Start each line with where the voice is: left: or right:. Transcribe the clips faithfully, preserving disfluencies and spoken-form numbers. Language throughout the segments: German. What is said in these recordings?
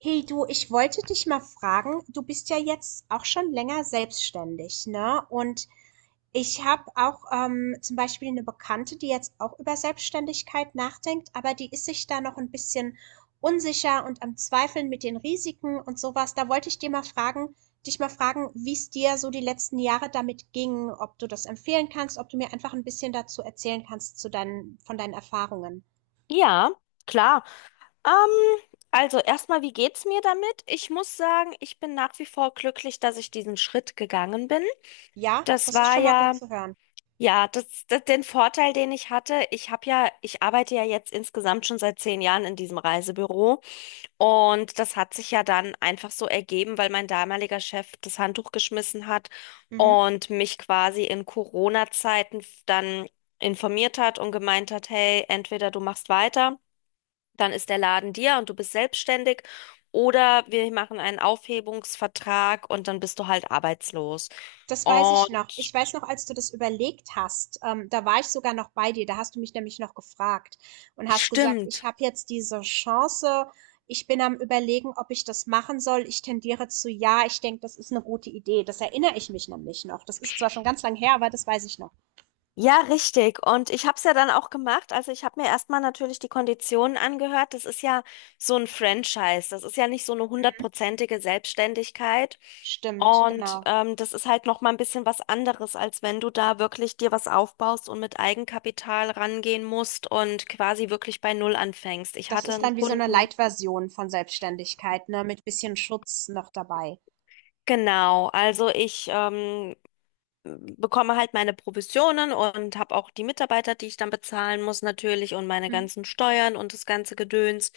right: Hey du, ich wollte dich mal fragen, du bist ja jetzt auch schon länger selbstständig, ne? Und ich habe auch ähm, zum Beispiel eine Bekannte, die jetzt auch über Selbstständigkeit nachdenkt, aber die ist sich da noch ein bisschen unsicher und am Zweifeln mit den Risiken und sowas. Da wollte ich dir mal fragen, dich mal fragen, wie es dir so die letzten Jahre damit ging, ob du das empfehlen kannst, ob du mir einfach ein bisschen dazu erzählen kannst zu deinen, von deinen Erfahrungen.
left: Ja, klar. Ähm, also erstmal, wie geht's mir damit? Ich muss sagen, ich bin nach wie vor glücklich, dass ich diesen Schritt gegangen bin.
right: Ja,
left: Das
right: das ist
left: war
right: schon mal gut
left: ja,
right: zu hören.
left: ja, das, das den Vorteil, den ich hatte. Ich habe ja, ich arbeite ja jetzt insgesamt schon seit zehn Jahren in diesem Reisebüro und das hat sich ja dann einfach so ergeben, weil mein damaliger Chef das Handtuch geschmissen hat
right: Mhm.
left: und mich quasi in Corona-Zeiten dann informiert hat und gemeint hat, hey, entweder du machst weiter, dann ist der Laden dir und du bist selbstständig. Oder wir machen einen Aufhebungsvertrag und dann bist du halt arbeitslos.
right: Das weiß ich
left: Und
right: noch. Ich weiß noch, als du das überlegt hast, ähm, da war ich sogar noch bei dir. Da hast du mich nämlich noch gefragt und hast gesagt, ich
left: stimmt.
right: habe jetzt diese Chance. Ich bin am Überlegen, ob ich das machen soll. Ich tendiere zu ja. Ich denke, das ist eine gute Idee. Das erinnere ich mich nämlich noch. Das ist zwar schon ganz lang her, aber das weiß ich noch.
left: Ja, richtig. Und ich habe es ja dann auch gemacht. Also ich habe mir erstmal natürlich die Konditionen angehört. Das ist ja so ein Franchise. Das ist ja nicht so eine hundertprozentige Selbstständigkeit.
right: Stimmt,
left: Und
right: genau.
left: ähm, das ist halt noch mal ein bisschen was anderes, als wenn du da wirklich dir was aufbaust und mit Eigenkapital rangehen musst und quasi wirklich bei Null anfängst. Ich
right: Das
left: hatte
right: ist
left: einen
right: dann wie so eine
left: Kunden.
right: Light-Version von Selbstständigkeit, ne, mit bisschen Schutz noch dabei.
left: Genau, also ich ähm, bekomme halt meine Provisionen und habe auch die Mitarbeiter, die ich dann bezahlen muss natürlich, und meine
right: Mhm.
left: ganzen Steuern und das ganze Gedöns.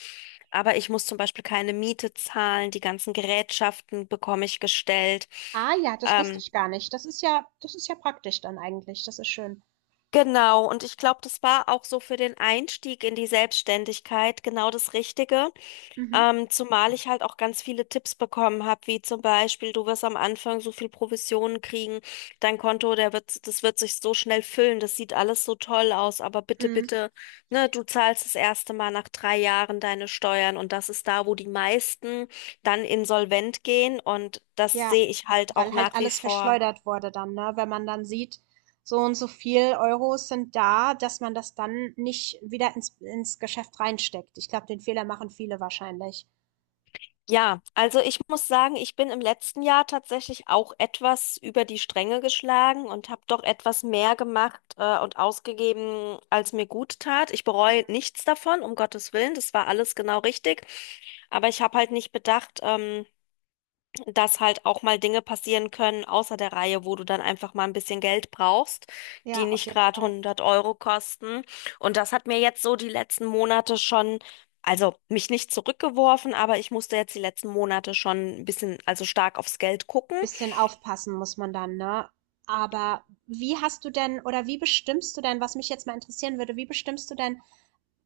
left: Aber ich muss zum Beispiel keine Miete zahlen, die ganzen Gerätschaften bekomme ich gestellt.
right: Ah ja, das wusste
left: Ähm,
right: ich gar nicht. Das ist ja das ist ja praktisch dann eigentlich. Das ist schön.
left: genau, und ich glaube, das war auch so für den Einstieg in die Selbstständigkeit genau das Richtige.
right: Mhm.
left: Ähm, zumal ich halt auch ganz viele Tipps bekommen habe, wie zum Beispiel, du wirst am Anfang so viel Provisionen kriegen, dein Konto, der wird, das wird sich so schnell füllen, das sieht alles so toll aus, aber bitte,
right: Mhm.
left: bitte, ne, du zahlst das erste Mal nach drei Jahren deine Steuern und das ist da, wo die meisten dann insolvent gehen, und das
right: Ja,
left: sehe ich halt auch
right: weil halt
left: nach wie
right: alles
left: vor.
right: verschleudert wurde dann, ne? Wenn man dann sieht, so und so viel Euros sind da, dass man das dann nicht wieder ins ins Geschäft reinsteckt. Ich glaube, den Fehler machen viele wahrscheinlich.
left: Ja, also ich muss sagen, ich bin im letzten Jahr tatsächlich auch etwas über die Stränge geschlagen und habe doch etwas mehr gemacht äh, und ausgegeben, als mir gut tat. Ich bereue nichts davon, um Gottes Willen, das war alles genau richtig. Aber ich habe halt nicht bedacht, ähm, dass halt auch mal Dinge passieren können außer der Reihe, wo du dann einfach mal ein bisschen Geld brauchst, die
right: Ja, auf
left: nicht
right: jeden
left: gerade
right: Fall.
left: hundert Euro kosten. Und das hat mir jetzt so die letzten Monate schon, also mich nicht zurückgeworfen, aber ich musste jetzt die letzten Monate schon ein bisschen, also stark aufs Geld gucken.
right: Bisschen aufpassen muss man dann, ne? Aber wie hast du denn oder wie bestimmst du denn, was mich jetzt mal interessieren würde, wie bestimmst du denn,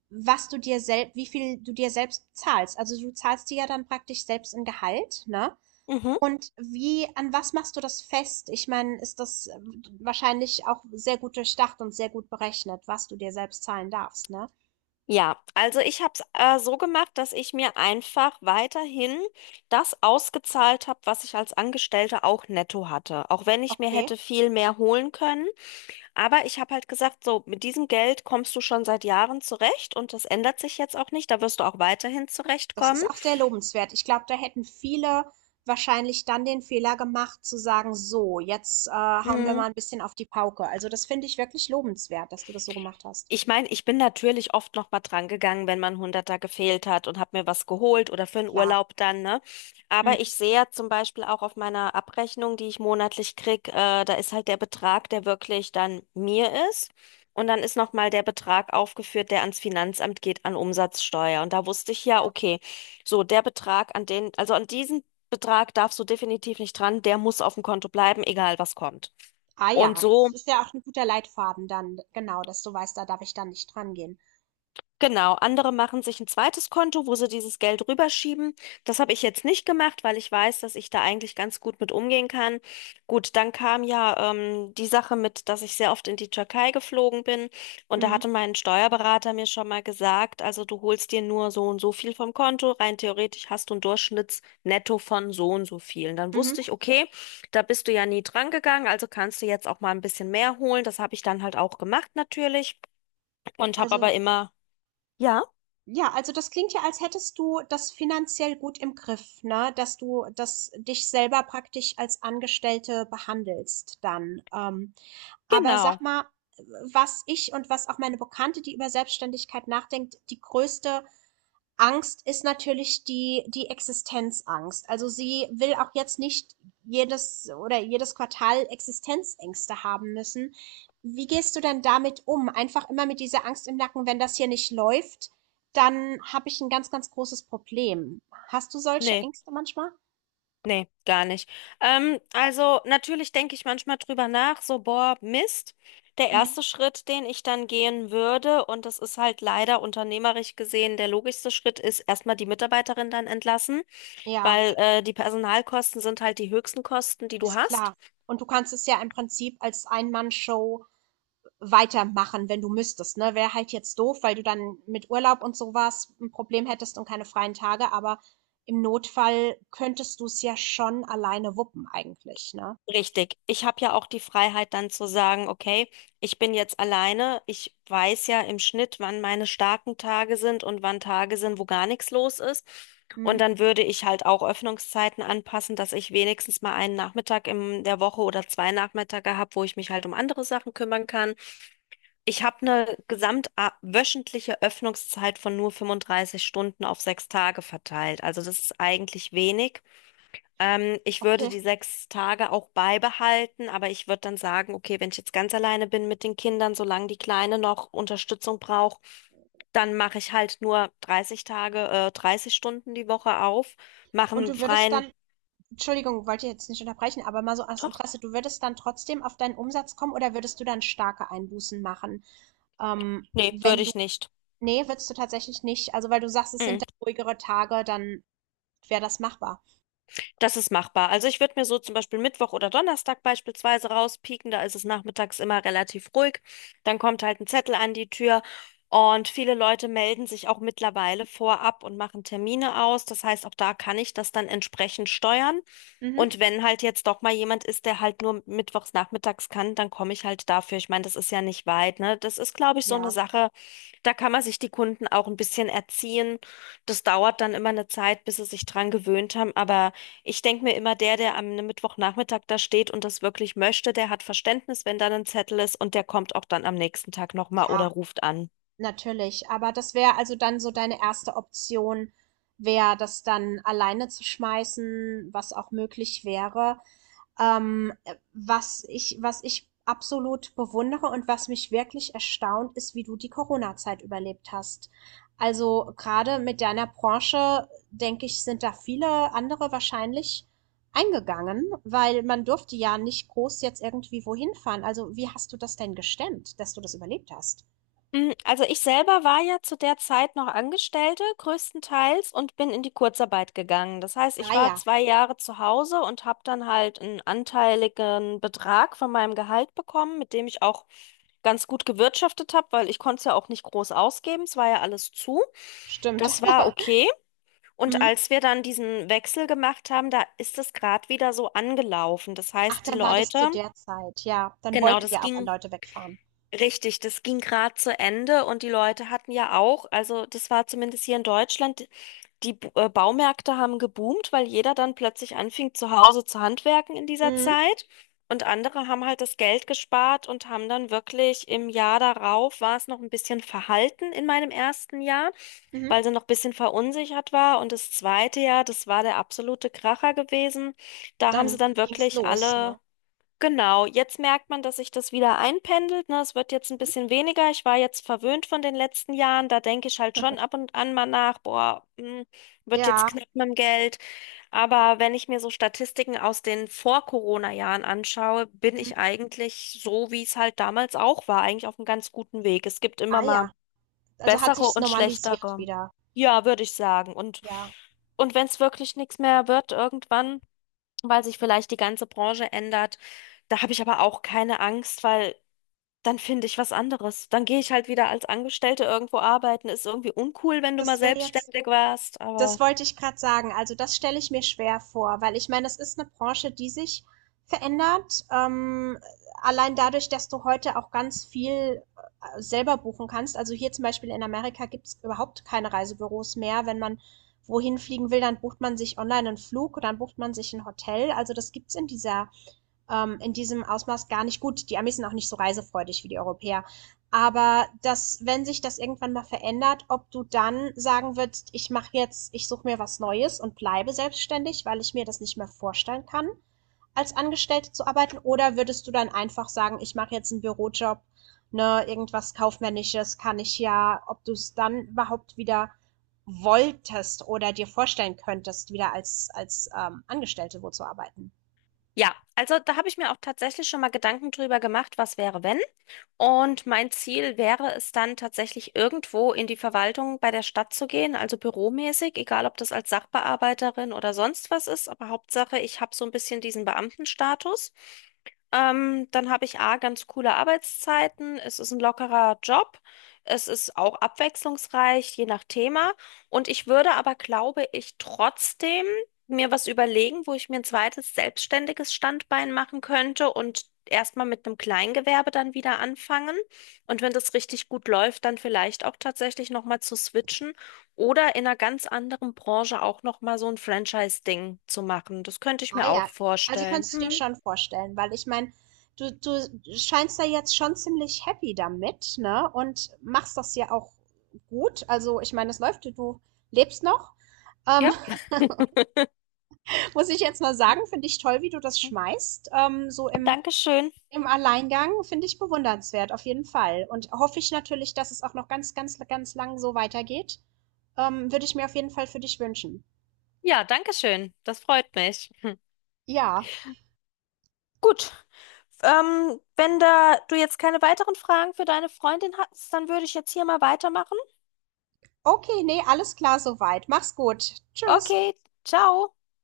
right: was du dir selbst, wie viel du dir selbst zahlst? Also du zahlst dir ja dann praktisch selbst ein Gehalt, ne?
left: Mhm.
right: Und wie, an was machst du das fest? Ich meine, ist das äh, wahrscheinlich auch sehr gut durchdacht und sehr gut berechnet, was du dir selbst zahlen darfst, ne?
left: Ja, also ich habe es äh, so gemacht, dass ich mir einfach weiterhin das ausgezahlt habe, was ich als Angestellte auch netto hatte. Auch wenn ich mir
right: Okay.
left: hätte viel mehr holen können. Aber ich habe halt gesagt, so mit diesem Geld kommst du schon seit Jahren zurecht und das ändert sich jetzt auch nicht. Da wirst du auch weiterhin
right: Das
left: zurechtkommen.
right: ist auch sehr lobenswert. Ich glaube, da hätten viele wahrscheinlich dann den Fehler gemacht, zu sagen, so, jetzt äh, hauen wir
left: Hm.
right: mal ein bisschen auf die Pauke. Also das finde ich wirklich lobenswert, dass du das so gemacht hast.
left: Ich meine, ich bin natürlich oft noch mal dran gegangen, wenn man Hunderter gefehlt hat und habe mir was geholt oder für einen
right: Klar.
left: Urlaub dann, ne? Aber
right: Mhm.
left: ich sehe ja zum Beispiel auch auf meiner Abrechnung, die ich monatlich krieg, äh, da ist halt der Betrag, der wirklich dann mir ist. Und dann ist noch mal der Betrag aufgeführt, der ans Finanzamt geht, an Umsatzsteuer. Und da wusste ich ja,
right: Ja.
left: okay, so der Betrag an den, also an diesen Betrag darfst du definitiv nicht dran, der muss auf dem Konto bleiben, egal was kommt.
right: Ah
left: Und
right: ja,
left: so
right: das ist ja auch ein guter Leitfaden dann, genau, dass du weißt, da darf ich dann nicht dran gehen.
left: genau, andere machen sich ein zweites Konto, wo sie dieses Geld rüberschieben. Das habe ich jetzt nicht gemacht, weil ich weiß, dass ich da eigentlich ganz gut mit umgehen kann. Gut, dann kam ja ähm, die Sache mit, dass ich sehr oft in die Türkei geflogen bin und da
right: Mhm.
left: hatte mein Steuerberater mir schon mal gesagt, also du holst dir nur so und so viel vom Konto, rein theoretisch hast du ein Durchschnittsnetto von so und so viel. Und dann
right: Mhm.
left: wusste ich, okay, da bist du ja nie dran gegangen, also kannst du jetzt auch mal ein bisschen mehr holen. Das habe ich dann halt auch gemacht natürlich und habe
right: Also,
left: aber immer ja.
right: ja, also das klingt ja, als hättest du das finanziell gut im Griff, ne? Dass du das dich selber praktisch als Angestellte behandelst dann. Ähm, Aber sag
left: Genau.
right: mal, was ich und was auch meine Bekannte, die über Selbstständigkeit nachdenkt, die größte Angst ist natürlich die, die Existenzangst. Also sie will auch jetzt nicht jedes oder jedes Quartal Existenzängste haben müssen. Wie gehst du denn damit um? Einfach immer mit dieser Angst im Nacken, wenn das hier nicht läuft, dann habe ich ein ganz, ganz großes Problem. Hast du solche
left: Nee,
right: Ängste manchmal?
left: nee, gar nicht. Ähm, also natürlich denke ich manchmal drüber nach, so, boah, Mist. Der
right: Mhm.
left: erste Schritt, den ich dann gehen würde, und das ist halt leider unternehmerisch gesehen der logischste Schritt, ist erstmal die Mitarbeiterin dann entlassen,
right: Ja,
left: weil äh, die Personalkosten sind halt die höchsten Kosten, die du
right: ist klar.
left: hast.
right: Und du kannst es ja im Prinzip als Ein-Mann-Show weitermachen, wenn du müsstest. Ne? Wäre halt jetzt doof, weil du dann mit Urlaub und sowas ein Problem hättest und keine freien Tage, aber im Notfall könntest du es ja schon alleine wuppen eigentlich, ne?
left: Richtig. Ich habe ja auch die Freiheit dann zu sagen, okay, ich bin jetzt alleine. Ich weiß ja im Schnitt, wann meine starken Tage sind und wann Tage sind, wo gar nichts los ist.
right: Hm,
left: Und dann würde ich halt auch Öffnungszeiten anpassen, dass ich wenigstens mal einen Nachmittag in der Woche oder zwei Nachmittage habe, wo ich mich halt um andere Sachen kümmern kann. Ich habe eine gesamtwöchentliche Öffnungszeit von nur fünfunddreißig Stunden auf sechs Tage verteilt. Also das ist eigentlich wenig. Ähm, ich würde
right: okay.
left: die sechs Tage auch beibehalten, aber ich würde dann sagen, okay, wenn ich jetzt ganz alleine bin mit den Kindern, solange die Kleine noch Unterstützung braucht, dann mache ich halt nur dreißig Tage, äh, dreißig Stunden die Woche auf, mache
right: Und
left: einen
right: du würdest
left: freien.
right: dann, Entschuldigung, wollte ich jetzt nicht unterbrechen, aber mal so aus
left: Doch,
right: Interesse, du würdest dann trotzdem auf deinen Umsatz kommen oder würdest du dann starke Einbußen machen? Ähm,
left: nee, würde
right: wenn du,
left: ich nicht.
right: nee, würdest du tatsächlich nicht, also weil du sagst, es sind
left: Mm.
right: dann ruhigere Tage, dann wäre das machbar.
left: Das ist machbar. Also ich würde mir so zum Beispiel Mittwoch oder Donnerstag beispielsweise rauspieken. Da ist es nachmittags immer relativ ruhig. Dann kommt halt ein Zettel an die Tür und viele Leute melden sich auch mittlerweile vorab und machen Termine aus. Das heißt, auch da kann ich das dann entsprechend steuern. Und
right: Mhm.
left: wenn halt jetzt doch mal jemand ist, der halt nur mittwochs nachmittags kann, dann komme ich halt dafür. Ich meine, das ist ja nicht weit, ne? Das ist, glaube ich, so eine
right: Ja,
left: Sache, da kann man sich die Kunden auch ein bisschen erziehen. Das dauert dann immer eine Zeit, bis sie sich dran gewöhnt haben, aber ich denke mir immer, der, der am Mittwochnachmittag da steht und das wirklich möchte, der hat Verständnis, wenn dann ein Zettel ist und der kommt auch dann am nächsten Tag nochmal oder
right: ja.
left: ruft an.
right: Natürlich, aber das wäre also dann so deine erste Option, wäre das dann alleine zu schmeißen, was auch möglich wäre. Ähm, äh, was ich, was ich absolut bewundere und was mich wirklich erstaunt, ist, wie du die Corona-Zeit überlebt hast. Also gerade mit deiner Branche, denke ich, sind da viele andere wahrscheinlich eingegangen, weil man durfte ja nicht groß jetzt irgendwie wohin fahren. Also wie hast du das denn gestemmt, dass du das überlebt hast?
left: Hm, Also ich selber war ja zu der Zeit noch Angestellte, größtenteils, und bin in die Kurzarbeit gegangen. Das heißt, ich
right: Ah
left: war
right: ja.
left: zwei Jahre zu Hause und habe dann halt einen anteiligen Betrag von meinem Gehalt bekommen, mit dem ich auch ganz gut gewirtschaftet habe, weil ich konnte es ja auch nicht groß ausgeben. Es war ja alles zu.
right: Stimmt.
left: Das war okay. Und
right: Mhm.
left: als wir dann diesen Wechsel gemacht haben, da ist es gerade wieder so angelaufen. Das
right: Ach,
left: heißt, die
right: dann war das zu
left: Leute,
right: der Zeit, ja. Dann
left: genau,
right: wollten
left: das
right: ja auch
left: ging
right: Leute wegfahren.
left: richtig, das ging gerade zu Ende und die Leute hatten ja auch, also das war zumindest hier in Deutschland, die B- äh, Baumärkte haben geboomt, weil jeder dann plötzlich anfing, zu Hause zu handwerken in dieser
right: Mhm.
left: Zeit. Und andere haben halt das Geld gespart und haben dann wirklich im Jahr darauf war es noch ein bisschen verhalten in meinem ersten Jahr,
right: Mhm.
left: weil sie noch ein bisschen verunsichert war. Und das zweite Jahr, das war der absolute Kracher gewesen. Da haben sie
right: Dann
left: dann
right: ging's
left: wirklich
right: los,
left: alle
right: ne?
left: genau, jetzt merkt man, dass sich das wieder einpendelt. Ne? Es wird jetzt ein
right: Mhm.
left: bisschen weniger. Ich war jetzt verwöhnt von den letzten Jahren. Da denke ich halt schon ab und an mal nach, boah, hm, wird jetzt
right: Ja.
left: knapp mit dem Geld. Aber wenn ich mir so Statistiken aus den Vor-Corona-Jahren anschaue, bin
right: Mhm.
left: ich eigentlich so, wie es halt damals auch war, eigentlich auf einem ganz guten Weg. Es gibt immer
right: Ah
left: mal
right: ja. Also hat
left: bessere
right: sich's
left: und
right: normalisiert
left: schlechtere.
right: wieder.
left: Ja, würde ich sagen. Und,
right: Ja.
left: und wenn es wirklich nichts mehr wird, irgendwann, weil sich vielleicht die ganze Branche ändert. Da habe ich aber auch keine Angst, weil dann finde ich was anderes. Dann gehe ich halt wieder als Angestellte irgendwo arbeiten. Ist irgendwie uncool, wenn du mal
right: Das wäre jetzt
left: selbstständig warst,
right: Das
left: aber.
right: wollte ich gerade sagen. Also, das stelle ich mir schwer vor, weil ich meine, das ist eine Branche, die sich verändert. Ähm, allein dadurch, dass du heute auch ganz viel, äh, selber buchen kannst. Also, hier zum Beispiel in Amerika gibt es überhaupt keine Reisebüros mehr. Wenn man wohin fliegen will, dann bucht man sich online einen Flug, dann bucht man sich ein Hotel. Also, das gibt's in dieser ähm, in diesem Ausmaß gar nicht gut. Die Amis sind auch nicht so reisefreudig wie die Europäer. Aber dass, wenn sich das irgendwann mal verändert, ob du dann sagen würdest, ich mache jetzt, ich suche mir was Neues und bleibe selbstständig, weil ich mir das nicht mehr vorstellen kann, als Angestellte zu arbeiten, oder würdest du dann einfach sagen, ich mache jetzt einen Bürojob, ne, irgendwas kaufmännisches kann ich ja, ob du es dann überhaupt wieder wolltest oder dir vorstellen könntest, wieder als als ähm, Angestellte wo zu arbeiten?
left: Ja, also da habe ich mir auch tatsächlich schon mal Gedanken drüber gemacht, was wäre, wenn. Und mein Ziel wäre es dann tatsächlich irgendwo in die Verwaltung bei der Stadt zu gehen, also büromäßig, egal ob das als Sachbearbeiterin oder sonst was ist, aber Hauptsache, ich habe so ein bisschen diesen Beamtenstatus. Ähm, dann habe ich A, ganz coole Arbeitszeiten, es ist ein lockerer Job, es ist auch abwechslungsreich, je nach Thema. Und ich würde aber, glaube ich, trotzdem mir was überlegen, wo ich mir ein zweites selbstständiges Standbein machen könnte und erstmal mit einem Kleingewerbe dann wieder anfangen. Und wenn das richtig gut läuft, dann vielleicht auch tatsächlich nochmal zu switchen oder in einer ganz anderen Branche auch nochmal so ein Franchise-Ding zu machen. Das könnte ich
right: Ah
left: mir
right: ja,
left: auch
right: also
left: vorstellen.
right: kannst du dir
left: Hm,
right: schon vorstellen, weil ich meine, du, du scheinst da jetzt schon ziemlich happy damit, ne? Und machst das ja auch gut. Also ich meine, es läuft, du lebst noch. Ähm,
left: ja,
right: muss ich jetzt mal sagen, finde ich toll, wie du das schmeißt. Ähm, so im,
left: Dankeschön.
right: im Alleingang finde ich bewundernswert, auf jeden Fall. Und hoffe ich natürlich, dass es auch noch ganz, ganz, ganz lang so weitergeht. Ähm, würde ich mir auf jeden Fall für dich wünschen.
left: Ja, Dankeschön. Das freut mich. Hm.
right: Ja.
left: Gut, ähm, wenn da du jetzt keine weiteren Fragen für deine Freundin hast, dann würde ich jetzt hier mal weitermachen.
right: Okay, nee, alles klar soweit. Mach's gut. Tschüss.
left: Okay, ciao.